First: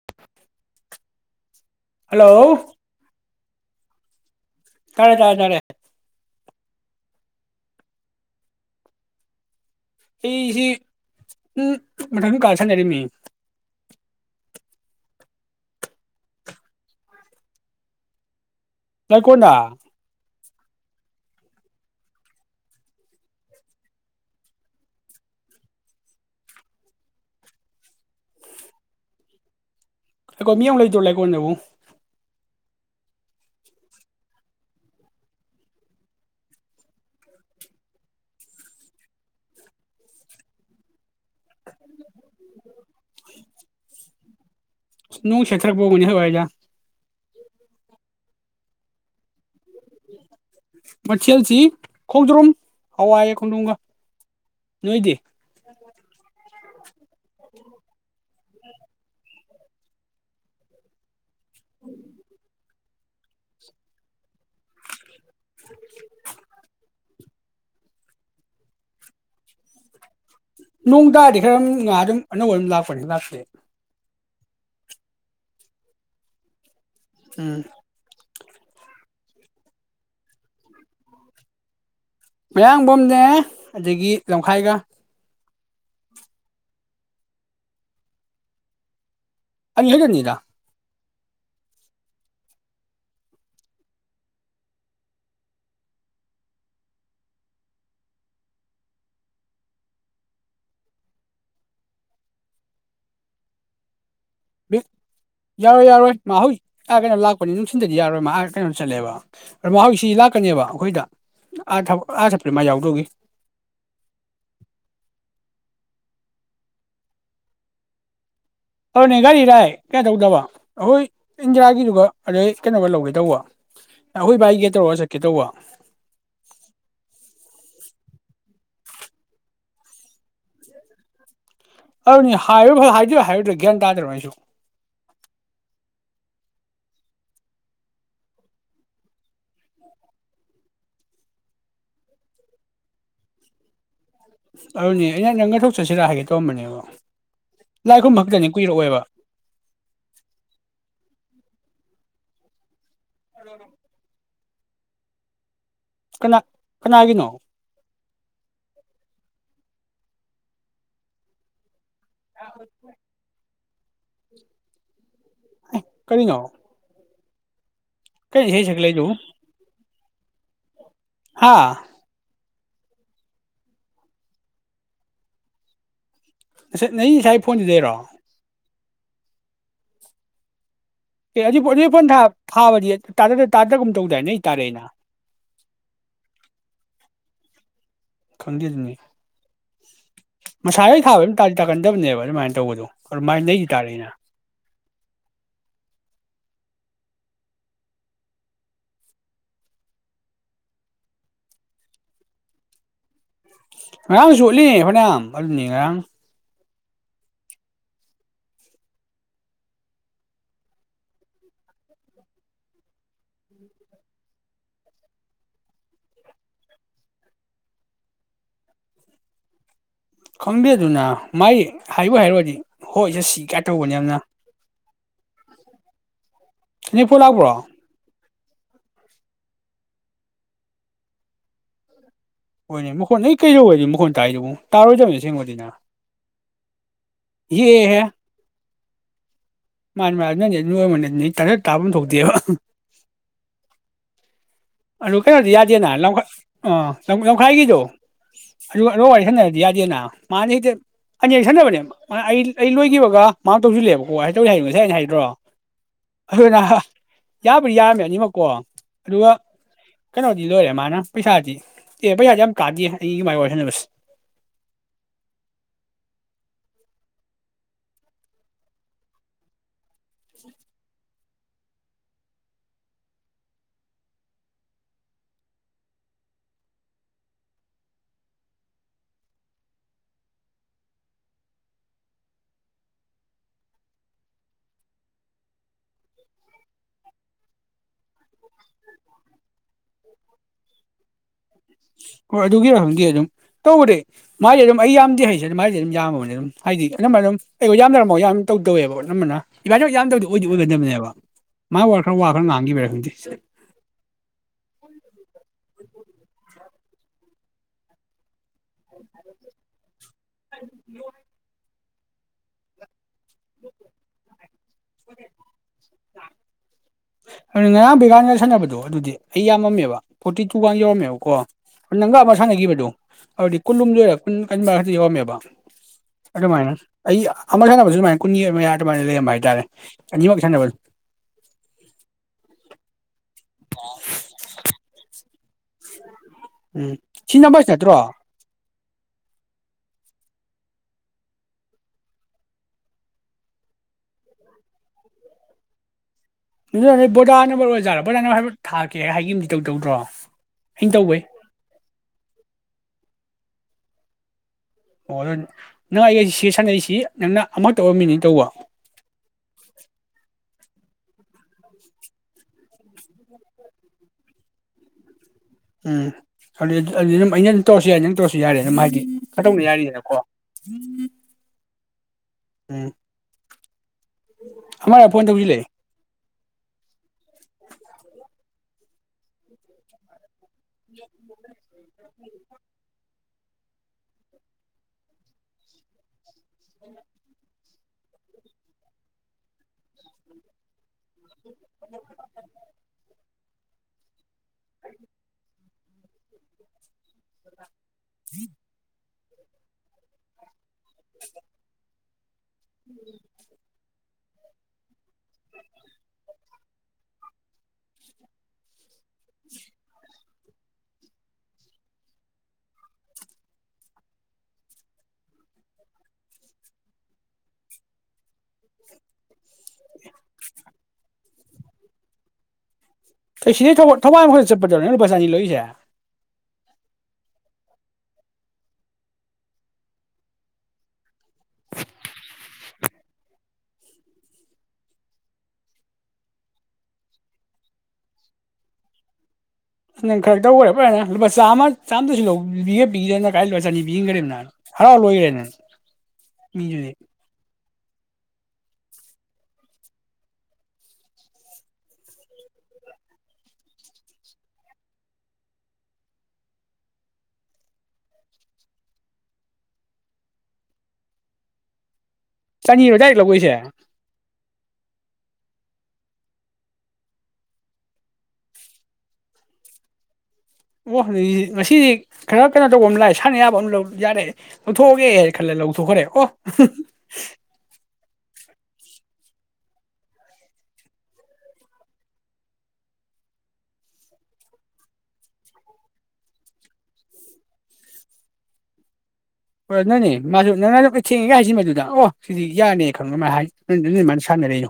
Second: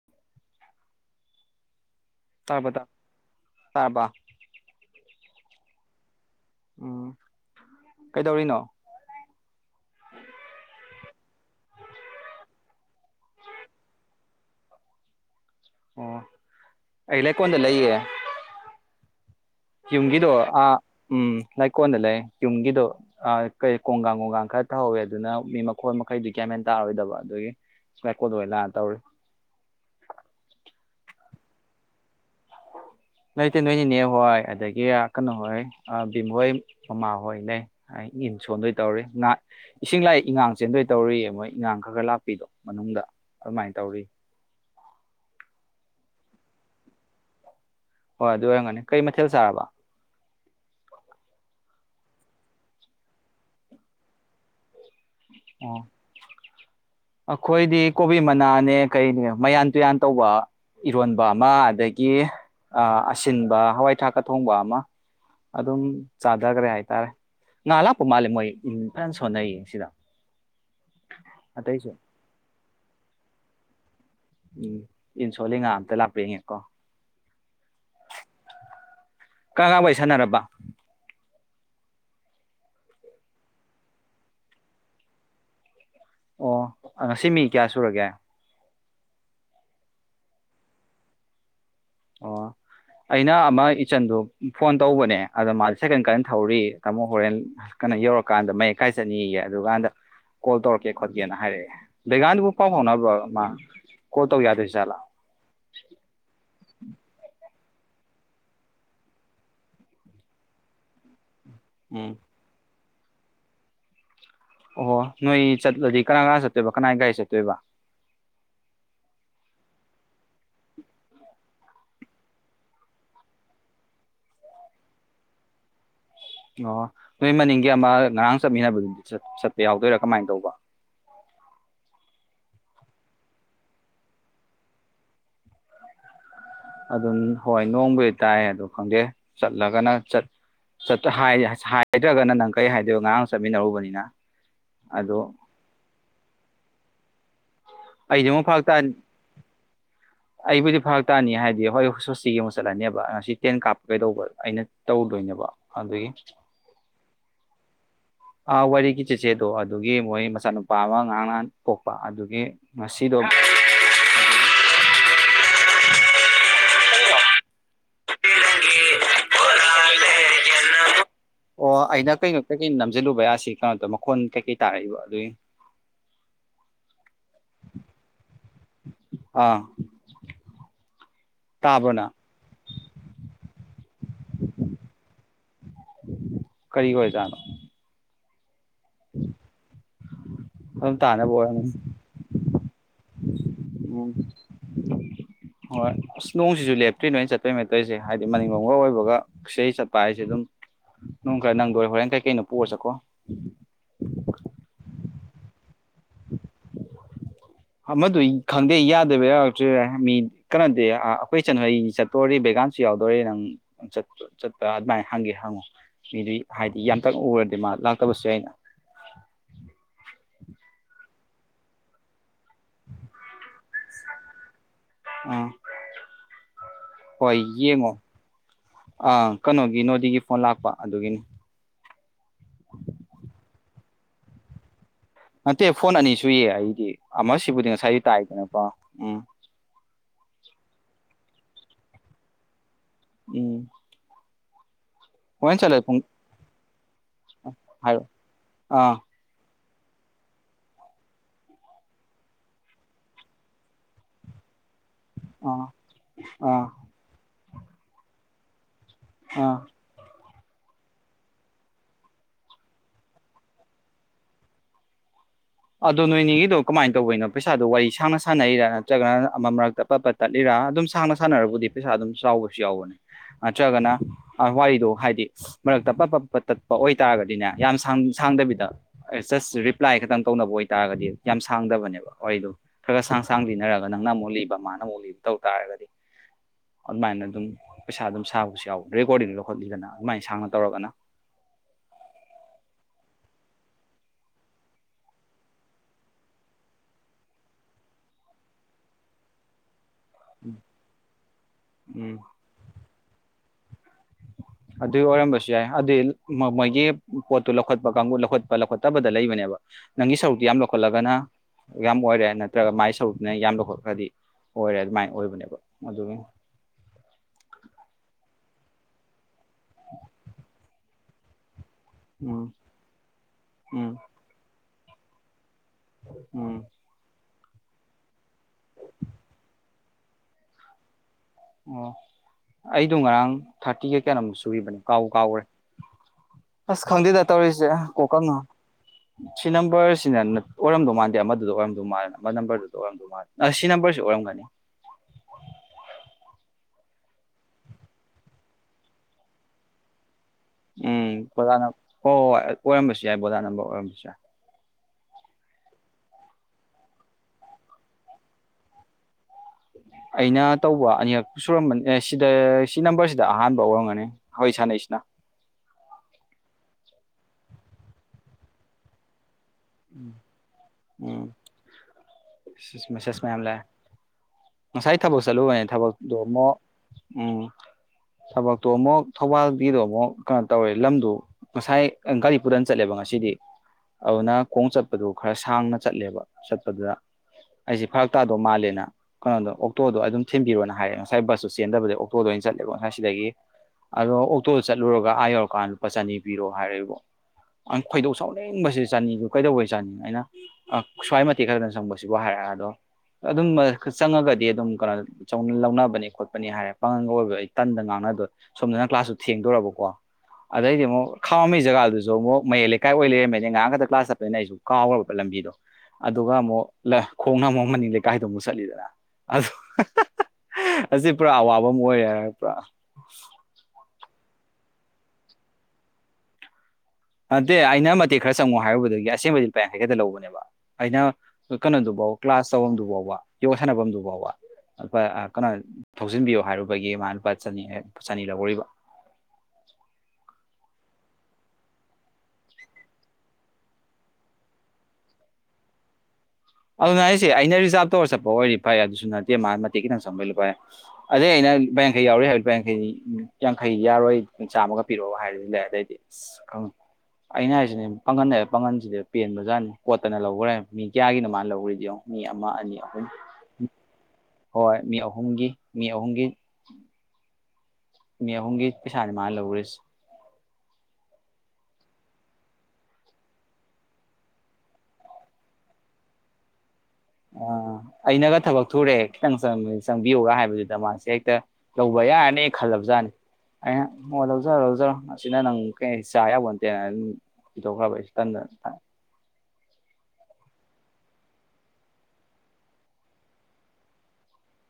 hello ꯇꯥꯔꯕꯔ ꯇꯥꯔꯦ ꯇꯥꯔꯦ ꯇꯥꯔꯦ ꯎꯝ ꯀꯩꯗꯧꯔꯤꯅꯣ ꯑꯩ ꯁꯤ ꯎꯝ ꯃꯊꯅꯤ ꯀꯁ ꯂꯩꯔꯤ ꯃ ꯑꯣ ꯑꯩ ꯂꯩ ꯀꯣꯟꯗ ꯂꯩꯌꯦ ꯂꯩꯀꯣꯟꯗ ꯌꯨꯝꯒꯤꯗꯨꯣ ꯑ ꯎꯝ ꯂꯩꯀꯣꯜꯗ ꯂꯩ ꯌꯨꯝꯒꯤꯗꯣ ꯀꯩ ꯀꯣꯡꯒꯥꯡ ꯋꯥꯣꯡꯒꯥꯡ ꯈꯔ ꯊꯧꯍꯧꯋꯦ ꯑꯗꯨꯅ ꯃꯤ ꯃꯈꯣꯜ ꯃꯈꯩꯗꯤ ꯀꯌꯥꯝꯃꯦꯟ ꯇꯥꯔꯣꯏꯗꯕ ꯑꯗꯨꯒꯤ ꯂꯩꯥꯏꯀꯣꯜꯗ ꯑꯣꯏꯅ ꯂꯥꯛꯑ ꯇꯧꯔꯤ ꯀꯣ ꯃꯤ ꯑꯝꯇ ꯂꯩꯇꯔꫭ ꯂꯥꯏꯀꯣꯟꯗꯕꯨ ꯂꯩꯇꯦ ꯅꯣꯏꯅꯤꯅꯦ ꯍꯣꯏ ꯑꯗꯒꯤ ꯀꯩꯅꯣꯍꯣꯏ ꯕꯤꯝꯍꯣꯏ ꯃꯃꯥꯍꯣꯏ ꯂꯩ ꯏꯟ ꯁꯣꯟꯗꯣꯏ ꯇꯧꯔꯤ ꯉ ꯏꯁꯤꯡ ꯂꯥꯏꯏ ꯏꯉꯥꯡ ꯆꯦꯟꯗꯣꯏ ꯇꯧꯔꯤ ꯃꯣꯏ ꯏꯉꯥꯡ ꯈꯔ ꯈꯔ ꯂꯥꯛꯄꯤꯗꯣ ꯃꯅꯨꯡꯗ ꯑꯗꯨꯃꯥꯏꯅ ꯇꯧꯔꯤ ꯅꯣꯡ ꯁꯦꯊꯥꯔꯛꯄꯩ ꯑꯣꯏ ꯍꯥꯏꯖ ꯍꯣꯏ ꯑꯗꯨ ꯑꯣꯏꯔꯝꯒꯅꯤ ꯀꯔꯤ ꯃꯊꯦꯜ ꯆꯥꯔꯕ ꯃꯊꯦꯜꯁꯤ ꯈꯣꯡꯗ꯭ꯔꯣꯨꯝ ꯍꯋꯥꯏꯔꯦ ꯈꯣꯡꯗꯣꯡꯝꯒ ꯅꯣꯏꯗꯤ ꯑꯣ [unintelligible] ꯑꯩꯈꯣꯏꯗꯤ ꯀꯣꯕꯤ ꯃꯅꯥꯅꯦ ꯀꯩꯅꯦ ꯃꯌꯥꯟ ꯇꯨꯌꯥꯟ ꯇꯧꯕ ꯏꯔꯣꯟꯕ ꯕꯃꯥ ꯑꯗꯒꯤ ꯑ ꯑꯁꯤꯟꯕ ꯍꯋꯥꯏ ꯊꯔꯥꯛꯀ ꯊꯣꯡꯕ ꯑꯃ ꯑꯗꯨꯝ ꯆꯥꯊꯈ꯭ꯔꯦ ꯍꯥꯏꯇꯥꯔꯦ ꯉꯥ ꯂꯥꯛꯄ ꯃꯥꯜꯂꯦ ꯃꯣꯏ ꯐꯖꯅ ꯁꯣꯟꯅꯩꯌꯦ ꯁꯤꯗ ꯅꯣꯡ ꯇꯥꯔꯗꯤ ꯈꯔ ꯑꯇꯩꯁꯨ ꯉꯍꯥ ꯑꯗꯨꯝ ꯑꯅꯧ ꯑꯝ ꯂꯥꯛꯄꯅꯤ ꯂꯥꯛꯇꯦ ꯎꯝ ꯏ ꯁꯣꯜꯂꯤꯉ ꯑꯝꯇ ꯂꯥꯛꯞꯄꯤꯏꯉꯦꯀꯣ ꯎꯝ ꯀꯥ ꯋꯥꯔꯤ ꯋꯥꯔꯤ ꯁꯥꯟꯅꯔꯕ ꯃꯌꯥꯡꯕꯣꯝꯅꯦ ꯑꯗꯒꯤ ꯂꯝꯈꯥꯏꯒ ꯑꯣ ꯉꯁꯤ ꯃꯤ ꯀꯌꯥ ꯁꯨꯔꯒꯦ ꯑꯅꯤ ꯈꯛꯇꯅꯤꯗ ꯑꯣ ꯑꯩꯅ ꯑꯃ ꯏꯆꯟꯗꯨ ꯐꯣꯟ ꯇꯧꯕꯅꯦ ꯑꯗꯣ ꯃꯥꯗꯤ ꯁꯦꯀꯟ ꯀꯥꯟ ꯊꯧꯔꯤ ꯇꯥꯃꯣ ꯍꯣꯔꯦꯟ ꯀꯩꯅꯣ ꯌꯧꯔꯀꯥꯟꯗ ꯃꯌꯥꯀꯥꯏ ꯆꯠꯅꯤꯌꯦ ꯑꯗꯨꯀꯥꯟꯗ ꯀꯣꯜ ꯇꯧꯔꯛꯀꯦ ꯈꯣꯠꯀꯦꯅ ꯍꯥꯏꯔꯛꯑꯦ ꯗꯩꯀꯥꯟꯗꯨꯕꯨ ꯄꯥꯎ ꯐꯥꯎꯅꯕ꯭ꯔꯣ ꯑꯃ ꯌꯥꯔꯣꯏ ꯌꯥꯔ ꯑꯣꯏ ꯃꯍ ꯍꯏ ꯑꯥ ꯀꯩꯅꯣꯝ ꯂꯥꯛꯄꯅꯤ ꯅꯨꯡꯁꯤꯟꯗꯗꯤ ꯌꯥꯔꯣꯏ ꯃꯍꯥꯛ ꯀꯩꯅꯣ ꯆꯠꯂꯦꯕ ꯑꯗꯣ ꯃꯍꯥꯎꯁꯤ ꯂꯥꯛꯀꯅꯦꯕ ꯑꯩꯈꯣꯏꯗ ꯑ ꯊ ꯎꯝ ꯑꯁꯄ꯭ꯔꯤꯃꯥ ꯌꯥꯎꯗꯣꯒꯤ ꯑꯣꯍꯣ ꯅꯣꯏ ꯆꯠꯂꯗꯤ ꯀꯅꯥ ꯀꯅꯥ ꯆꯠꯇꯣꯏꯕ ꯀꯅꯥ ꯒꯥꯔꯤ ꯆꯠꯇꯣꯏꯕ ꯑꯗꯨꯅꯦ ꯒꯥꯔꯤ ꯔꯥꯏ ꯀꯩꯅ ꯇꯧꯗꯕ ꯑꯩꯈꯣꯏ ꯏꯟꯗꯤꯔꯥꯒꯤꯗꯨꯒ ꯑꯗꯨꯩ ꯀꯩꯅꯣꯒ ꯂꯧꯒꯦ ꯇꯧꯕ ꯑꯩꯈꯣꯏ ꯕꯥꯏꯒ ꯇꯧꯔꯒ ꯆꯠꯀꯦ ꯇꯧꯕ ꯑꯣ ꯅꯣꯏ ꯃꯅꯤꯡꯒꯤ ꯑꯃ ꯉꯔꯥꯡ ꯆꯠꯃꯤꯟꯅꯕꯗꯨꯗꯤ ꯆꯠꯄ ꯌꯥꯎꯗꯣꯏꯔꯥ ꯀꯃꯥꯏꯅ ꯇꯧꯕ ꯑꯗꯨꯅꯤ ꯍꯥꯏꯨ ꯐ ꯍꯥꯏꯗꯣꯏ ꯍꯥꯏꯔꯨꯗ ꯒ꯭ꯌꯥꯟ ꯇꯥꯗ꯭ꯔꯣ ꯑꯩꯁꯨ ꯑꯗꯨꯝ ꯍꯣꯏ ꯅꯣꯡꯕꯨꯗꯤ ꯇꯥꯏ ꯑꯗꯨꯣ ꯈꯪꯗꯦ ꯆꯠꯂꯒꯅ ꯍꯥꯏꯗ꯭ꯔꯒꯅ ꯅꯪ ꯀꯔꯤ ꯍꯥꯏꯗꯣꯏ ꯉꯔꯥꯡ ꯆꯠꯃꯤꯟꯅꯔꯨꯕꯅꯤꯅ ꯑꯗꯨꯅꯦ ꯑꯗꯣ ꯅꯪꯒ ꯊꯕꯛ ꯆꯠꯁꯤꯔꯥ ꯍꯥꯏꯒꯦ ꯇꯣꯃꯅꯤꯕ ꯂꯥꯏꯈꯨꯝ ꯑꯩꯗꯤ ꯑꯃꯨꯛ ꯈꯛꯇꯅꯤ ꯐꯔꯛ ꯇꯥ ꯀꯨꯏꯔꯛꯑꯣꯏꯕ ꯑꯩꯕꯨꯗꯤ ꯐꯔꯛ ꯇꯥꯅꯤ ꯍꯥꯏꯗꯤ ꯍꯣꯏ ꯁꯣꯁꯤꯒ ꯑꯃꯨꯛ ꯆꯠꯂꯅꯦꯕ ꯉꯁꯤ ꯇꯦꯟ ꯀꯥꯞꯄ ꯀꯩꯗꯧꯕ ꯑꯩꯅ ꯇꯧꯗꯣꯏꯅꯦꯕ ꯑꯗꯨꯒꯤ ꯀꯅꯥ ꯀꯅꯥꯒꯤꯅꯣ ꯑ ꯋꯥꯔꯤꯒꯤ ꯆꯦꯆꯦꯗꯣ ꯑꯗꯨꯒꯤ ꯃꯣꯏ ꯃꯆꯥꯅꯨꯄꯥ ꯑꯃ ꯉꯍ ꯉꯍꯥꯟꯣꯛ ꯑꯗꯨꯒꯤ ꯉꯁꯤꯗꯣ ꯀꯔꯤꯅꯣ ꯀꯩ ꯍꯩ ꯁꯒꯂꯖꯎ ꯑꯣ ꯑꯩꯅ ꯀꯩꯅ ꯀꯩꯀꯩ ꯅꯝꯁꯤꯜꯂꯨꯕ ꯌꯥꯁꯤ ꯀꯩꯅꯣꯗꯣ ꯃꯈꯣꯟ ꯀꯩꯀꯩ ꯇꯥꯔꯛꯏꯕ ꯑꯗꯨꯏ ꯅꯩ ꯉꯁꯥꯏ ꯐꯣꯟꯗꯨꯗꯩꯔꯣ ꯑꯥ ꯑꯦ ꯑꯗꯨ ꯑꯗꯨ ꯇꯥꯕ꯭ꯔꯣꯅ ꯊꯥꯕꯗꯤ ꯇꯥꯗꯒꯨꯝꯝ ꯇꯧꯗꯥꯏ ꯅ ꯑꯩ ꯇꯥꯔꯛꯏꯅ ꯀꯔꯤ ꯀꯣꯏ ꯆꯥꯅꯣ ꯃꯁꯥ ꯑꯗꯨꯝ ꯌ ꯊꯥꯕ ꯇꯥꯅꯕ ꯇꯥ ꯑꯣꯏꯔꯝꯅꯤ ꯇꯥꯀꯟꯗꯕꯅꯦꯕ ꯑꯗꯨꯃꯥꯏꯅ ꯇꯧꯕꯗꫭ ꯃꯥꯏ ꯅꯩꯗꯤ ꯇꯥꯔꯛꯏꯅ ꯎꯝ ꯍꯣꯏ ꯅꯣꯡꯁꯤꯁꯨ ꯂꯦꯞꯇ꯭ꯔꯤ ꯅꯣꯏꯅ ꯆꯠꯄꯩ ꯅꯠꯇꯧꯣꯏꯁꯦ ꯍꯥꯏꯕꯗꯤ ꯃꯅꯤꯡꯂꯝꯒ ꯑꯣꯏꯕꯒ ꯁꯤꯗꯩ ꯆꯠꯄ ꯍꯥꯏꯁꯦ ꯑꯗꯨꯝ ꯅꯣꯡ ꯈꯔ ꯅꯪꯗꯣ ꯍꯣꯔꯦꯟ ꯀꯩꯀꯩꯅꯣ ꯄꯨꯔ ꯆꯠꯀꯣ ꯉꯔꯥꯡꯁꯨ ꯁ ꯎꯠꯂꯤ ꯐꯅꯌꯥꯝ ꯑꯗꯨꯅꯤ ꯉꯔꯥꯡ ꯃꯗꯨ ꯈꯪꯗꯦ ꯌꯥꯗꯕ ꯌꯥꯎꯛꯇ ꯃꯤ ꯀꯩꯅꯣꯗ ꯑꯩꯈꯣꯏ ꯆꯠꯅꯍꯩ ꯆꯠꯇꯣꯔꯔ ꯕꯦꯒꯥꯟꯁꯨ ꯌꯥꯎꯗꯣꯔꯤꯦ ꯅꯪ ꯆꯠꯄ ꯑꯗꯨꯃꯥꯏꯅ ꯍꯪꯒꯦ ꯍꯪꯉꯣ ꯃꯤꯗꯨ ꯍꯥꯏꯗꯤ ꯌꯥꯝꯇꯛꯅ ꯎꯔꯗꯤ ꯃꯥ ꯂꯥꯛꯇꯕꯁꯨ ꯑꯏꯩꯅ ꯈꯪꯗꯦ ꯑꯗꯨꯅ ꯃꯥꯒꯤ ꯍꯥꯏꯕꯨꯨ ꯍꯥꯏꯔꯨꯔꯗꯤ ꯍꯣꯏ ꯆꯠꯁꯤ ꯀꯥꯏ ꯇꯧꯕꯅꯦꯅ ꯑ ꯅꯦꯐꯣꯟ ꯍꯥꯏ ꯂꯥꯛꯄ꯭ꯔꯣ ꯌꯦꯡꯉꫭ ꯑ ꯀꯩꯅꯣꯒꯤ ꯅꯣꯗꯤꯒꯤ ꯐꯣꯟ ꯂꯥꯛꯄ ꯑꯗꯨꯒꯤꯅꯤ ꯍꯣꯏꯅꯦ ꯃꯈꯣꯟ ꯑꯩ ꯀꯩꯗꯧ ꯑꯣꯏꯗꯤ ꯃꯈꯣꯟ ꯇ ꯍꯥꯏꯔꯤꯕꯕꯨ ꯅꯠꯇꯦ ꯐꯣꯟ ꯑꯅꯤꯁꯨꯏ ꯑꯩꯗꯤ ꯑꯃꯁꯤꯕꯨꯗꯤ ꯌꯦꯛꯑꯦꯍꯦ ꯉꯁꯥꯏꯗꯤ ꯇꯥꯏꯗꯅꯀꯣ ꯎꯝ ꯃꯥꯅꯤ ꯃꯥ ꯅꯪꯅꯦ ꯅꯣꯏꯃꯗ ꯅ ꯇꯥꯗ ꯇꯥꯐꯝ ꯊꯣꯛꯗꯦꯕ ꯎꯝ ꯑꯗꯨ ꯀꯩꯅꯣꯗꯤ ꯍꯣꯔꯦꯟ ꯆꯠꯂ ꯄꯨꯡ ꯌꯥꯗꯦꯅꯈ ꯑ ꯂꯝꯈꯥꯏꯒꯤꯗꯣ ꯍꯥꯏꯔꯛꯑꯣ ꯑꯗꯨ ꯑꯥ ꯑ ꯋꯥꯔꯤ ꯁꯟꯅ ꯌꯥꯗꯦꯅ ꯃꯥꯅ ꯍꯦ ꯑ ꯁꯟꯅꯅꯕꯅꯦ ꯑꯩ ꯂꯣꯏꯈꯤꯕꯒ ꯃꯥꯅ ꯇꯧꯁꯤꯜꯂꯦꯕꯀꯣ ꯍꯥꯏ ꯇꯧ ꯍꯥꯏꯨꯣ ꯉꯁꯥꯏ ꯑꯩꯅ ꯍꯥꯏ ꯭ꯔꯣ ꯑꯥ ꯑꯗꯨꯅ ꯑꯥ ꯌꯥꯕ꯭ꯔꯥ ꯌꯥꯃꯦ ꯑꯅꯤꯃꯛꯀꯣ ꯔꯨꯍ ꯑꯥ ꯀꯩꯅꯣꯗꯤ ꯂꯣꯏꯔꯦ ꯃꯥꯅ ꯄꯩꯁꯥꯗꯤ ꯑꯦ ꯄꯩꯁꯥꯗꯤ ꯌꯥꯝ ꯀꯥꯗꯦ ꯑꯩꯒꯤ ꯃꯥꯏ ꯏꯁꯥꯡꯅ ꯁꯥꯟꯅꯩꯔꯥ ꯅꯠꯇ꯭ꯔꯒꯅ ꯑꯃ ꯃꯔꯛꯇ ꯑꯗꯨꯝ ꯁꯥꯡꯅ ꯁꯥꯟꯅꯔꯕꯨꯗꯤ ꯄꯩꯁꯥ ꯑꯗꯨꯝ ꯆꯥꯎꯕꯁꯨ ꯌꯥꯎꯕꯅꯤ ꯅꯠꯇ꯭ꯔꯒꯅ ꯋꯥꯔꯤꯗꯣ ꯍꯥꯏꯗꯤ ꯃꯔꯛꯇ ꯄ ꯄꯄ ꯇꯠꯄ ꯑꯣꯏꯇꯥꯥꯔꯒꯗꯤꯅꯦ ꯌꯥꯝ ꯁꯥꯡ ꯁꯥꯡꯗꯕꯤꯗ ꯖꯁ ꯔꯤꯄ꯭ꯂꯥꯏ ꯈ ꯇꯨꯪ ꯇꯧꯅꯕ ꯑꯣꯏꯇꯥꯔꯒꯗꯤ ꯌꯥꯝ ꯁꯥꯡꯗꯕꯅꯦꯕ ꯋꯥꯔꯤꯗꯣ ꯈꯔ ꯈ ꯁꯥꯡ ꯁꯥꯡ ꯂꯤꯅꯔꯒ ꯅꯪꯅ ꯑꯃꯨꯛ ꯂꯤꯕ ꯃꯥꯅ ꯑꯃꯨꯛ ꯂꯤꯕ ꯇꯧ ꯇꯥꯔꯒꯗꯤ ꯑꯣꯟꯃꯥꯏꯟꯅ ꯗꯨꯝ ꯄꯩꯁꯥ ꯑꯗꯨꯝ ꯁꯥꯕꯁꯨ ꯌꯥꯎ ꯍꯣꯏ ꯑꯗꯨꯒꯤꯔ ꯈꯪꯗꯦ ꯑꯗꯨꯝ ꯇꯧꯕꯅꯤ ꯃꯥꯢꯗꯤ ꯑꯗꯨꯝ ꯑꯩ ꯌꯥꯝꯗꯦ ꯍꯩꯁꯦ ꯑꯗꯨꯝ ꯃꯥꯏꯗꯤ ꯑꯗꯨꯝ ꯌꯥꯝꯃꯕꯅꯤ ꯑꯗꯨꯝ ꯍꯥꯏꯗꯤ ꯑꯅꯝꯕꯅ ꯑꯗꯨꯝ ꯑꯩ ꯌꯥꯝꯅꯔꯝꯃ ꯌꯥꯝ ꯇꯧ ꯇꯧꯋꯦꯕ ꯑꯅꯝꯕꯅ ꯏꯕꯥꯅꯤ ꯌꯥꯝꯗꯕꯗꯤ ꯑꯣꯏꯗꯤ ꯑꯣꯏꯒꯗꯕꯅꯦꯕ ꯃꯥꯥꯏ ꯋꯥ ꯈꯔ ꯎꯝ ꯋꯥ ꯈꯔ ꯉꯥꯡꯈꯤꯕꯩꯔ ꯈꯪꯗꯦ ꯁ [unintelligible] ꯑꯗꯨꯏ ꯑꯣꯏꯔꯝꯕꯁꯨ ꯌꯥꯏ ꯑꯗꯨꯗꯤ ꯃꯣꯏꯒꯤ ꯄꯣꯠꯇꯨ ꯂꯧꯈꯠꯄ ꯀꯥꯡꯕꯨ ꯂꯧꯈꯠ ꯂꯧꯈꯠꯇꯕꯗ ꯂꯩꯕꯅꯦꯕ ꯅꯪꯒꯤ ꯁꯔꯨꯛꯇꯤ ꯌꯥꯝ ꯂꯧꯈꯠꯂꯒꯅ ꯌꯥꯝ ꯑꯣꯏꯔꯦ ꯅꯠꯇ꯭ꯔꯒ ꯃꯥꯏ ꯁꯔꯨꯛꯇꯨꯅ ꯌꯥꯝ ꯂꯧꯈꯠꯈ꯭ꯔꯗꯤ ꯑꯣꯏꯔꯦ ꯑꯗꯨꯃꯥꯏꯅ ꯑꯣꯏꯕꯅꯦꯕ ꯑꯗꯨꯒꯤ [unintelligible] ꯑꯗꯣ ꯑꯗꯨꯗꯤ ꯑꯩ ꯌꯥꯝꯃꯝꯃꯦꯕ ꯐꯣꯔꯇꯤ ꯇꯨꯒ ꯌꯧꯔꯝꯃꯦꯕꯀꯣ ꯅꯪꯒꯥ ꯑꯃ ꯎꯝ ꯁꯥꯟꯅꯈꯤꯕꯗꯨꯣ ꯍꯥꯏꯗꯤ ꯎꯝ ꯀꯨꯟꯂꯨꯝꯗꯣꯏꯔ ꯀꯨꯟ ꯌꯧꯃꯦꯕ ꯎꯝ ꯑꯗꯨꯃꯥꯏꯅ ꯑꯩ ꯑꯃꯛ ꯁꯥꯟꯅꯕꯁꯨ ꯑꯗꯨꯃꯥꯏꯅ ꯀꯨꯟꯅꯤ ꯃꯌꯥ ꯑꯗꯨꯃꯥꯏꯅ ꯂꯩꯔꯝꯕ ꯍꯥꯏꯇꯥꯔꯦ ꯑꯅꯤꯃꯛ ꯁꯥꯟꯅꯕꯗ ꯑꯣ ꯑꯩꯗꯣ ꯉꯔꯥꯡ ꯊꯥꯔꯇꯤꯒ ꯀꯌꯥꯅꯣꯝ ꯁꯨꯒꯤꯕꯅꯦ ꯀꯥꯎ ꯀꯥꯎꯔꯦ ꯑꯁ ꯎꯝ ꯈꯪꯗꯤꯗ ꯁꯤ ꯇꯧꯔꯤꯁꯦ ꯅꯝꯕꯔꯁꯤ ꯅꯠꯇ꯭ꯔꯣ ꯀꯣꯀ ꯉꯥꯎ ꯁꯤ ꯅꯝꯕꯔꯁꯤꯅ ꯑꯣꯏꯔꯝꯗꯣꯏ ꯃꯥꯟꯗꯦ ꯑꯃꯗꯨꯗ ꯑꯣꯏꯔꯝꯗꯧ ꯃꯥꯜꯂ ꯑꯃ ꯅꯝꯕꯔꯗꯨꯗ ꯑꯣꯏꯔꯝꯗꯣꯏ ꯃꯥꯜꯂꯦ ꯑ ꯁꯤ ꯅꯝꯕꯔꯁꯤ ꯑꯣꯏꯔꯝꯒꯅꯤ ꯑꯗꯨ ꯅꯣꯏ ꯕꯣꯔꯗꯥ ꯅꯝꯕꯔꯖꯥꯔꯥ ꯕꯣꯔꯗꯥ ꯅꯝꯕꯔ ꯍꯥꯏꯔ ꯊꯥꯀꯦ ꯍꯥꯏꯒꯤꯝꯗꯤ ꯇꯧꯗ꯭ꯔꯣ ꯑꯩꯅ ꯎꯝ ꯇꯧꯕꯩ [unintelligible] ꯍꯣꯏ ꯍꯣꯏ ꯍꯣꯏ ꯑꯣꯏꯔꯝꯕꯁꯨ ꯌꯥꯏ ꯕꯣꯗꯥꯥ ꯅꯝꯕꯔ ꯑꯣꯏꯔꯝꯕꯁꯨ ꯌꯥꯏ ꯑꯣ ꯑ ꯅꯪ ꯑꯩ ꯁꯤ ꯁꯥꯟꯅꯔꯤꯁꯤ ꯅꯪꯅ ꯑꯃꯇ ꯑꯣꯏꯔꯝꯃꯤꯅꯤ ꯇꯧꯕ ꯑꯩꯅ ꯇꯧꯕ ꯑꯅꯤꯔꯛ ꯁꯨꯔꯝꯃ ꯑꯦ ꯁꯤꯗ ꯁꯤ ꯅꯝꯕꯔꯁꯤꯗ ꯑꯍꯥꯟꯕ ꯑꯣꯏꯔꯝꯒꯅꯤ ꯍꯣꯏ ꯁꯥꯟꯅꯩꯁꯤꯅ ꯎꯝ ꯑꯗꯨ ꯑꯗꯨꯗꯤ ꯑꯩꯅ ꯇꯧꯔꯁꯨ ꯌꯥꯏ ꯅꯪ ꯇꯧꯔꯁꯨ ꯌꯥꯔꯦ ꯑꯗꯨꯝ ꯍꯥꯏꯗꯤ ꯈꯇꯧꯅ ꯎꯝ ꯌꯥꯔꯤꯗꯅꯀꯣ ꯎꯝ ꯎꯝ ꯃꯦꯁꯦꯁ ꯃꯌꯥꯝ ꯂꯥꯛꯑꯦ ꯉꯁꯥꯏ ꯑꯃꯔꯛ ꯊꯕꯛ ꯐꯣꯟ ꯆꯠꯂꯨꯕꯅꯦ ꯇꯧꯁꯤꯜꯂꯛꯑꯦ ꯊꯕꯛꯇꯗꯣꯃꯣ ꯎꯝ ꯊꯕꯛꯇꯣ ꯑꯃꯨꯛ ꯊꯧꯕꯥꯜꯒꯤꯗꯣ ꯑꯃꯨꯛ ꯀꯩꯅꯣ ꯇꯧꯋꯦ ꯂꯝꯗꯨ ꯉꯁꯥꯏ ꯒꯥꯔꯤ ꯄꯨꯔꯅ ꯆꯠꯂꯦꯕ ꯉꯁꯤꯗꯤ ꯑꯧꯅꯥ ꯈꯣꯡ ꯆꯠꯄꯗꯨ ꯈꯔ ꯁꯥꯡꯅ ꯆꯠꯂꯦꯕ ꯆꯠꯄꯗꯨꯗ ꯑꯩꯁꯦ ꯐꯔꯛ ꯇꯥꯗꯧ ꯃꯥꯜꯂꯦꯅ ꯀꯩꯅꯣꯗꯣ ꯑꯣꯛꯇꯣꯗꯣ ꯑꯗꯨꯝ ꯊꯤꯟꯕꯤꯔꯣꯅ ꯍꯥꯏꯔꯦ ꯉꯁꯥꯏ ꯕꯁꯇꯨ ꯆꯦꯟꯗꯕꯗ ꯑꯣꯛꯇꯣꯗ ꯑꯣꯏꯅ ꯆꯠꯂꯦꯕꯣ ꯉꯁꯥꯏ ꯁꯤꯗꯒꯤ ꯑꯗꯣ ꯑꯣꯛꯇꯣꯗꯣ ꯆꯠꯂꯨꯔꯒ ꯑꯥ ꯌꯧꯔꯀꯥꯟꯗ ꯂꯨꯄꯥ ꯆꯅꯤ ꯄꯤꯔꯣ ꯍꯥꯏꯔꯦꯕꯣ ꯑ ꯈꯣꯏꯗꯧ ꯁꯥꯎ ꯂꯩꯦ ꯍꯕꯁꯦ ꯆꯥꯅꯤꯒ ꯀꯩꯗꯧꯕꯩ ꯆꯥꯅꯤ ꯑꯩꯅ ꯁ꯭ꯋꯥꯏ ꯃꯇꯦꯛ ꯈꯛꯇꯪ ꯆꯪꯕꯁꯤꯕꯨ ꯍꯥꯏꯔꯛꯑ ꯑꯗꯣ ꯑꯗꯨꯝ ꯆꯪꯉꯒꯗꯤ ꯈꯨꯗꯝꯝꯔꯦ ꯂꯧꯅꯕꯅꯤ ꯈꯣꯠꯄꯅꯤ ꯍꯥꯏꯔꯦ ꯄꯥꯉꯜꯒ ꯑꯣꯏꯕ ꯑꯩ ꯇꯟꯗ ꯉꯥꯡꯅꯗꯣꯏ ꯁꯣꯝꯗꯅ ꯀ꯭ꯂꯥꯁꯇꯨ ꯊꯦꯡꯗꯣꯔꯔꯕꯀꯣ ꯑꯗꯩꯗꯤ ꯑꯃꯨꯛ ꯈꯥꯎꯝꯃꯤ ꯖꯒꯥꯗꯨꯁꯨ ꯑꯃꯨꯛ ꯃꯌꯥꯏ ꯂꯩꯀꯥꯏ ꯑꯣꯏ ꯂꯩꯔꯝꯃꯦ ꯑꯅꯦ ꯉꯔꯥꯡ ꯈꯛꯇ ꯀ꯭ꯂꯥꯁꯇ ꯑꯗꯨꯩꯅ ꯑꯩꯁꯨ ꯀꯥꯎꯔꯕ ꯂꯝꯕꯤꯗꯣ ꯑꯗꯨꯒ ꯑꯃꯨꯛ ꯈꯣꯡꯅ ꯑꯃꯨꯛ ꯃꯅꯤꯡ ꯂꯩꯀꯥꯏꯗꯣ ꯑꯃꯨꯛ ꯆꯠꯂꯤꯗꯅ ꯑꯗ ꯑꯁꯤ ꯄꯨꯔꯥ ꯑꯋꯥꯕ ꯑꯃꯨꯛ ꯑꯣꯏꯔꯦ ꯍꯥꯏꯔ ꯄꯨꯔꯥ ꯑꯩꯩꯁꯤꯅꯦ ꯈꯣꯠ ꯊꯃꯏ ꯃꯈꯣꯏ ꯆꯠꯄ ꯆꯧꯔ ꯑꯗꯨ ꯄꯩꯁꯥꯅꯤ ꯂꯣꯏꯁꯦ ꯅꯠꯇꯦ ꯑꯩꯅ ꯃꯇꯦꯛ ꯈꯔ ꯆꯪꯉꯨ ꯍꯥꯏꯔꯨꯕꯗꯒꯤ ꯑꯁꯦꯡꯕꯗꯤ ꯂꯨꯄꯥ ꯌꯥ ꯍꯥꯏ ꯈꯦꯛꯇ ꯂꯧꯕꯅꯦꯕ ꯑꯩꯅ ꯀꯩꯅꯣꯗꯨꯐꯥꯎ ꯀ꯭ꯂꯥꯁ ꯇꯧꯐꯝꯗꯨ ꯐꯥꯎꯕ ꯌꯣ ꯁꯥꯟꯅꯐꯝꯗꯨ ꯐꯥꯎꯕ ꯂꯨ ꯀꯩꯅꯣ ꯊꯧꯖꯤꯟꯕꯤꯌꯣ ꯍꯥꯏꯔꯨꯕꯒꯤ ꯃꯥ ꯂꯨꯄꯥ ꯆꯅꯤ ꯆꯅꯤ ꯂꯧꯔꯤꯕ ꯅꯪ ꯈꯔꯛꯇ ꯑꯣꯏꯔꯦꯕ ꯂꯨꯄꯥ ꯆꯥꯝꯃ ꯆꯥꯝꯗꯁꯨ ꯂꯧꯕꯤ ꯄꯤꯗ꯭ꯔꯦꯅ ꯀꯥꯏ ꯂꯨꯄꯥ ꯆꯅꯤ ꯄꯤꯈ꯭ꯔꯦꯅ ꯍꯔꯥꯎ ꯂꯣꯏꯈꯔꯦ ꯅ ꯑꯗꯨ ꯉ ꯍꯥꯏꯁꯤꯦ ꯑꯩꯅ ꯑ ꯇꯧꯔ ꯆꯠꯄ ꯑꯣꯏꯗꯤ ꯐꯩ ꯑꯗꯨꯁꯨ ꯅꯠꯇꯦ ꯃꯥ ꯃꯇꯦꯛ ꯈꯤꯇꯪ ꯆꯪꯕꯩ ꯂ ꯐꯔꯦ ꯑꯗꯩ ꯑꯩꯅ ꯂꯄꯥ ꯌꯥꯡꯈꯩ ꯌꯥꯎꯔꯨꯏ ꯍꯥꯏꯕꯄꯥ ꯌꯥꯡꯈꯩ ꯌꯥꯡꯈꯩ ꯌꯥꯔꯣꯏ ꯆꯥꯝꯃꯒ ꯄꯤꯔꯛꯒ ꯍꯥꯏꯔꯗꯤ ꯂꯩ ꯑꯗꯩꯗꯤ ꯑꯁ ꯈꯪꯉ ꯑꯩꯅ ꯍꯥꯏꯔꯤꯁꯤꯅꯦ ꯄꯥꯒꯜ ꯍꯥꯏꯕ ꯄꯥꯒꯟꯁꯤꯗ ꯄꯦꯟꯕꯖꯥꯠꯅꯤ ꯀꯣꯠꯇꯅ ꯂꯧꯈ꯭ꯔꯦ ꯃꯤ ꯀꯌꯥꯒꯤꯅꯃꯥꯟꯅ ꯍ ꯑꯣꯏꯗꯤꯑꯣ ꯃꯤ ꯑꯃ ꯑꯅꯤ ꯆꯅꯤꯔꯣ ꯗꯥꯏꯔꯦꯛ ꯑꯩꯈꯣꯏ ꯂꯧꯈ꯭ꯔꯤꯁꯦ ꯍꯣꯏ ꯃꯤ ꯑꯍꯨꯝꯒꯤ ꯃꯤ ꯑꯍꯨꯝꯒꯤ ꯃꯤ ꯑꯍꯨꯝꯒꯤ ꯄꯩꯁꯥꯅꯤ ꯃꯥꯅ ꯂꯧꯔꯤꯁꯤ ꯑꯣ ꯃꯁꯤꯗꯤ ꯈꯔ ꯀꯩꯅꯣ ꯇꯧꯕ ꯑꯃ ꯂꯥꯛꯑꯦ ꯁꯥꯟꯅ ꯌꯥꯕ ꯑꯃ ꯌꯥꯔꯦ ꯂꯧꯊꯣꯛꯑꯒꯦ ꯈꯜꯂ ꯂꯧꯊꯣꯛꯈ꯭ꯔꯦ ꯑꯣ ꯑ ꯑꯩꯅꯒ ꯊꯕꯛ ꯊꯨꯔꯑꯦ ꯈꯤꯇꯪ ꯆꯪꯕꯤꯌꯨꯒ ꯍꯥꯏꯕꯗꯨꯗ ꯃꯥꯁꯦ ꯍꯦꯛꯇ ꯂꯧꯕ ꯌꯥꯔꯅꯦ ꯈꯜꯂꯕ ꯖꯥꯠꯅꯤ ꯑꯩꯅ ꯑꯣ ꯂꯧꯖꯔꯣ ꯂꯧꯖꯔꯣ ꯑꯁꯤꯅ ꯅꯪ ꯀꯩ ꯆꯥ ꯌꯥꯕꯠꯇꯦꯅ ꯄꯤꯊꯣꯛꯈ꯭ꯔꯕ ꯑꯩ ꯀ ꯍꯣꯏ ꯅꯣꯏꯅꯦ ꯃꯥꯁꯨ ꯅꯪ ꯀ ꯊꯦꯡꯉꯤꯒ ꯍꯥꯏꯁꯤ ꯃꯗꯨꯗ ꯑꯣ ꯁꯤꯗꯤ ꯌꯥꯅꯤ ꯈꯪ ꯅ ꯅ ꯑꯗꯨꯃꯥꯏꯅ ꯁꯥꯟꯅꯔꯛꯏꯅꯣ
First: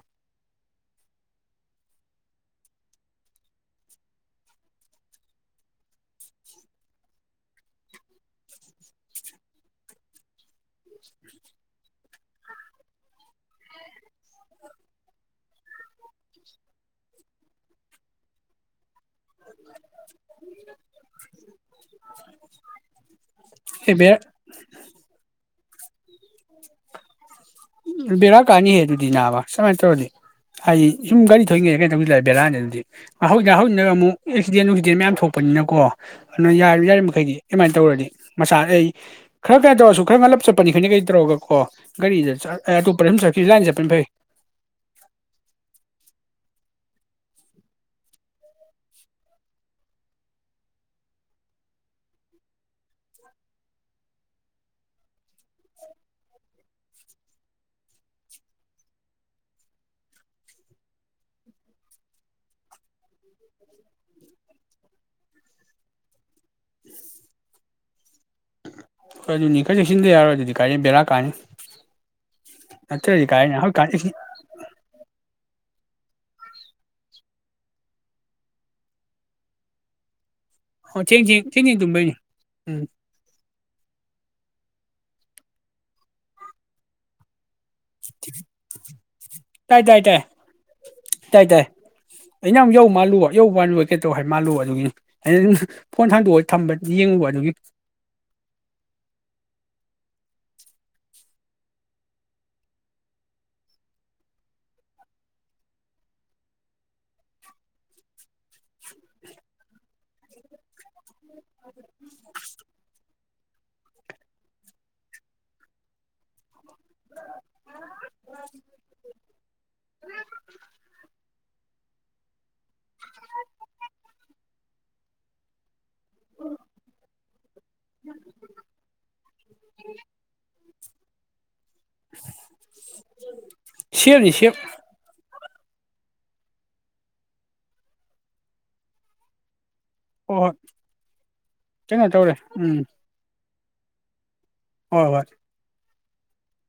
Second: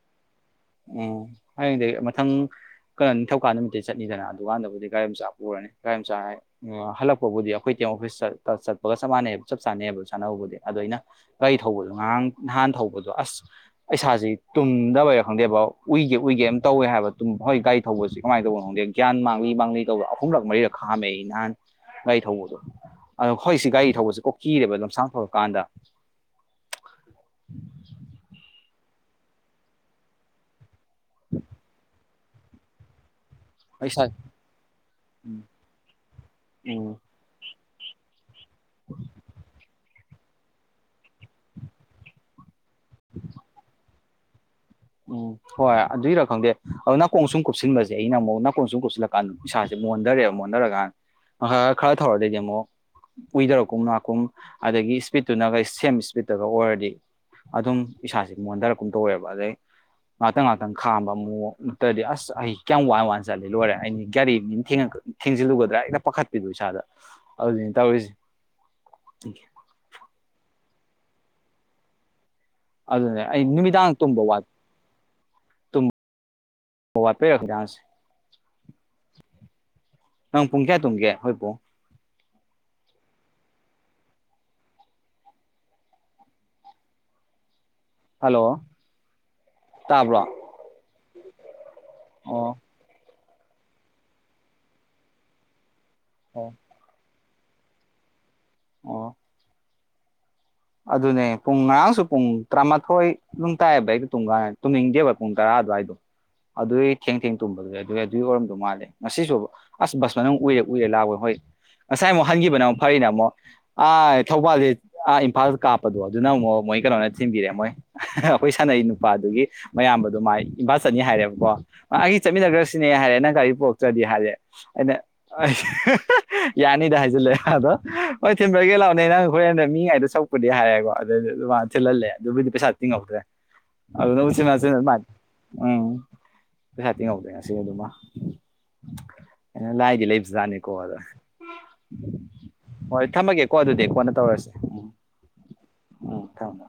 ꯎꯝ ꯍꯌꯦꯡꯗꯤ ꯃꯊꯪ ꯀꯩꯅꯣ ꯅꯤꯡꯊꯧꯀꯥ ꯅꯨꯃꯤꯠꯇꯤ ꯆꯠꯅꯤꯗꯅ ꯑꯗꯨꯀꯥꯟꯗꯕꯨꯗꯤ ꯒꯥꯔꯤ ꯃꯆꯥ ꯄꯨꯔꯅꯤ ꯒꯥꯔꯤ ꯃꯆꯥ ꯍꯜꯂꯛꯄꯕꯨꯗꯤ ꯑꯩꯈꯣꯏ ꯇꯦꯝ ꯑꯣꯐꯤꯁ ꯆꯠꯄꯒ ꯆꯞ ꯃꯥꯟꯅꯩ ꯆꯞ ꯆꯥꯟꯅꯩꯑꯕ ꯁꯥꯟꯅꯕꯕꯨꯗꯤ ꯑꯗꯣ ꯑꯩꯅ ꯒꯥꯔꯤ ꯊꯧꯕꯗꯣ ꯉꯔꯥꯡ ꯅꯍꯥꯟ ꯊꯧꯕꯗꯣ ꯑꯁ ꯄꯩꯁꯥꯁꯤ ꯇꯨꯝꯗꯕ ꯈꯪꯗꯦꯕ ꯎꯏꯒꯦ ꯎꯏꯒꯦ ꯑꯃ ꯇꯧꯋꯦ ꯍꯥꯏꯕ ꯍꯣꯏ ꯒꯥꯔꯤ ꯊꯧꯕꯁꯤꯦ ꯀꯃꯥꯏꯅ ꯇꯧꯕꯅꯣ ꯈꯪꯗꯦ ꯒ꯭ꯌꯥꯟ ꯃꯥꯡꯂꯤ ꯃꯥꯡꯂꯤ ꯇꯧꯕ ꯑꯍꯨꯝꯂꯛ ꯃꯔꯤꯔꯛ ꯈꯥꯝꯃꯦꯏ ꯅꯍꯥꯟ ꯒꯥꯔꯤ ꯊꯧꯕꯗꯣ ꯑꯗꯣ ꯍꯧꯖꯤꯛꯁꯤ ꯒꯥꯔꯤ ꯑꯦ ꯕꯦꯔꯥ ꯊꯧꯕꯁꯤ ꯀꯣꯛꯀꯤꯔꯦꯕ ꯂꯝꯁꯥꯡ ꯊꯧꯔꯀꯥꯟꯗ ꯎ ꯕꯦꯔꯥ ꯀꯥꯅꯤꯍꯦ ꯑꯗꯨꯗꯤ ꯅꯥꯕ ꯁꯨꯃꯥꯏꯅ ꯇꯧꯔꯗꯤ ꯍꯥꯏꯗꯤ ꯁꯨꯝ ꯔꯤ ꯊꯅꯤꯡꯉꯦ ꯀꯩꯅ ꯇꯧ ꯂꯩꯑꯦ ꯕꯂꯥ ꯅꯗꯤ ꯍꯧꯖꯤꯛ ꯍꯧꯖꯤꯅ ꯏꯁꯥ ꯑꯃꯨꯛ ꯑꯦꯛꯁꯤꯗꯦꯟ ꯋꯅꯨꯡꯁꯤꯗꯦꯟ ꯃꯌꯥꯝ ꯊꯣꯛꯄꯅꯤꯅꯀꯣ ꯑꯗꯨꯅ ꯌꯥꯔ ꯎꯝ ꯌꯥꯔꯤꯕ ꯃꯈꯩꯗꯤ ꯏꯃꯥꯏꯅ ꯇꯧꯔꯗꯤ ꯃꯆꯥꯥ ꯑꯩ ꯈꯔ ꯀꯔ ꯇꯧꯔꯁꯨ ꯈꯈꯣꯏ ꯉꯜꯂꯞ ꯆꯠꯄꯅꯤ ꯈꯈꯣꯏꯅ ꯀꯩ ꯇꯧꯔꯒ ꯀꯣ ꯒꯥꯔꯤꯗ ꯑꯇꯣꯄꯔ ꯆꯠꯈꯤ ꯂꯥꯏꯟ ꯆꯠꯄꯅ ꯐꯩ ꯎꯝ ꯍꯣꯏ ꯑꯗꯨꯏꯔ ꯈꯪꯗꯦ ꯑꯗꯣ ꯅꯥꯀꯣꯡ ꯁꯨꯝ ꯀꯨꯞꯁꯤꯟꯕꯁꯦ ꯑꯩꯅ ꯑꯃꯨꯛ ꯅꯥꯀꯣꯡ ꯁꯨꯝ ꯀꯨꯞꯁꯤꯜꯂꯀꯥꯟꯗ ꯏꯁꯥꯁꯦ ꯃꯣꯟꯊꯔꯛꯦꯕ ꯃꯣꯟꯟꯊꯔꯀꯥꯟꯗ ꯉ ꯈꯔ ꯊꯧꯔꯗꯩꯗꯤ ꯑꯃꯨꯛ ꯀꯨꯏꯊꯔꯛꯀꯨꯝ ꯅꯥꯀꯨꯝ ꯑꯗꯒꯤ ꯏꯁꯄꯤꯠꯇꯨꯅꯒ ꯁꯦꯝ ꯏꯁꯄꯤꯠꯇꯒ ꯑꯣꯏꯔꯗꯤ ꯑꯗꯨꯝ ꯏꯁꯥꯁꯦ ꯃꯣꯟꯊꯔꯛꯀꯨꯝ ꯇꯧꯋꯦꯕ ꯑꯗꯩ ꯉꯥꯛꯇꯪ ꯉꯥꯏꯍꯥꯛꯇꯪ ꯈꯥꯝꯕ ꯃꯣꯛ ꯅꯠꯇ꯭ꯔꯗꯤ ꯑꯁ ꯑꯩ ꯀꯌꯥꯝ ꯋꯥꯏꯅ ꯋꯥꯅ ꯆꯠꯂ ꯂꯣꯏꯔꯦ ꯑꯩꯅꯤ ꯒꯥꯔꯤ ꯊꯦꯡꯖꯤꯜꯂꯨꯒꯗ꯭ꯔꯥ ꯍꯦꯛꯇ ꯄꯥꯈꯠꯄꯤꯗꯨꯣ ꯏꯁꯥꯗ ꯑꯗꯨꯅ ꯇꯧꯔꯤꯁꯦ ꯍꯣꯏ ꯑꯗꯨꯅꯤ ꯈꯔ ꯆꯦꯛꯁꯤꯟꯗ ꯌꯥꯔꯣꯏ ꯑꯗꯨꯗꯤ ꯀꯔꯤ ꯕꯔ ꯀꯅꯤ ꯑꯗꯨꯅꯦ ꯑꯩ ꯅꯨꯃꯤꯗꯥꯡ ꯇꯨꯝꯕ ꯋꯥ ꯍ ꯋꯥꯄꯦꯈꯗꯁ ꯑꯣ ꯆꯦꯡ ꯆꯦꯡ ꯆꯦꯡ ꯆꯦꯡ ꯇꯨꯝꯕꯅꯤ ꯎꯝ ꯍꯜꯂꯣ ꯇꯥꯏ ꯇꯥꯏ ꯇꯥꯏ ꯇꯥꯕ꯭ꯔꯣ ꯇꯥꯏ ꯇꯥꯏ ꯑꯣ ꯑꯩꯅ ꯑꯃꯨꯛ ꯌꯧ ꯃꯥꯜꯂꯨꯕ ꯑꯌꯧꯕ ꯀꯩ ꯇꯧ ꯍꯥꯏ ꯃꯥꯜꯂꯣ ꯑꯗꯨꯒꯤꯅꯤ ꯑꯩꯅ ꯑꯗꯨꯝ ꯐꯣꯟ ꯍꯥꯡꯗꯣꯛꯑꯣꯒ ꯑꯣ ꯊꯝꯕ ꯌꯦꯡꯉꯨꯕ ꯅꯨꯃꯤ ꯑꯣ ꯑꯗꯨꯅꯦ ꯄꯨꯡ ꯉꯔꯥꯡꯁꯨ ꯄꯨꯡ ꯇꯔꯥꯃꯥꯊꯣꯏ ꯅꯨꯡ ꯇꯥꯏꯑꯕ ꯑꯩꯗꯣ ꯇꯨꯝ ꯀꯥꯟ ꯇꯨꯝꯅꯤꯡꯗꯦꯕ ꯄꯨꯡ ꯇꯔꯥ ꯑꯗꯨꯋꯥꯏꯗꯣ ꯑꯗꯨꯒꯤ ꯊꯦꯡ ꯊꯦꯡ ꯇꯨꯝꯕꯗꯨ ꯑꯗꯨꯏ ꯑꯗꯨꯒꯤ ꯑꯣꯏꯔꯝꯗꯧ ꯃꯥꯜꯂꯦ ꯉꯁꯤꯁꯨ ꯑꯁ ꯕꯁ ꯃꯅꯨꯡ ꯎꯏꯔꯦ ꯎꯏꯔꯦ ꯂꯥꯛꯑꯣꯣꯏ ꯍꯣꯏ ꯉꯁꯥꯏ ꯑꯃꯨꯛ ꯍꯟꯈꯤꯕꯅ ꯑꯃꯨꯛ ꯐꯔꯤꯅꯦ ꯑꯃꯨꯛ ꯑꯥ ꯊꯧꯕꯥꯜꯗꯤ ꯐ ꯀꯥꯞꯄꯗꯣ ꯑꯗꯨꯅꯨꯛ ꯃꯣꯏ ꯀꯩꯅꯣꯅꯦ ꯊꯤꯟꯕꯤꯔꯑꯦ ꯃꯣꯏ ꯑꯩꯈꯣꯏ ꯁꯥꯟꯅꯩ ꯅꯨꯄꯥꯗꯨꯒꯤ ꯃꯌꯥꯝꯕꯗꯨꯣ ꯃꯥꯏ ꯏꯝꯕꯥꯥꯜ ꯆꯅꯤ ꯍꯥꯏꯔꯦꯕꯀꯣ ꯃꯥꯒꯤ ꯆꯠꯃꯤꯟꯅꯈ꯭ꯔꯁꯤꯅꯦ ꯍꯥꯏꯔꯦ ꯅꯪ ꯒꯥꯔꯤ ꯄꯣꯔꯛꯇ꯭ꯔꯗꯤ ꯍꯥꯏꯔꯦ ꯑꯩꯅ ꯌꯥꯅꯤꯗ ꯍꯥꯏꯁꯤꯂꯦ ꯍꯗꯣ ꯍꯣꯏ ꯊꯤꯟꯕ꯭ꯔꯒꯦ ꯂꯥꯛꯑꯣꯅꯦ ꯅꯪ ꯍꯣꯔꯦꯟꯗ ꯃꯤꯉꯥꯏꯗꯣ ꯆ ꯍꯥꯏꯌꯦꯦꯀꯣ ꯑꯗꯨ ꯆꯂꯦ ꯑꯗꯨꯕ ꯄꯩꯁ ꯍꯥ ꯇꯤꯤꯡꯎꯇ꯭ꯔꯦ ꯑꯗꯨꯅ ꯁꯦꯞꯅꯤ ꯁꯦꯞ ꯎꯆ ꯆ ꯎꯝ ꯄꯩꯁꯥꯇꯤ ꯉꯧꯗꯣꯏ ꯉ ꯁꯤ ꯑꯗꯨꯃ ꯂꯥꯏꯗꯤ ꯍꯣꯏ ꯍꯣꯏ ꯂꯩꯕꯖꯥꯠꯅꯤꯀꯣ ꯑꯗ ꯀꯩꯅꯣ ꯇꯧꯔꯦ ꯎꯝ ꯍꯣꯏ ꯊꯝꯃꯒꯦꯀꯣ ꯑꯗꯨꯗꯤ ꯑꯩ ꯀꯣꯟꯅ ꯇꯧꯔꯁꯦ ꯎꯝ ꯍꯣꯏ ꯍꯣꯏ ꯎꯝ ꯊꯅ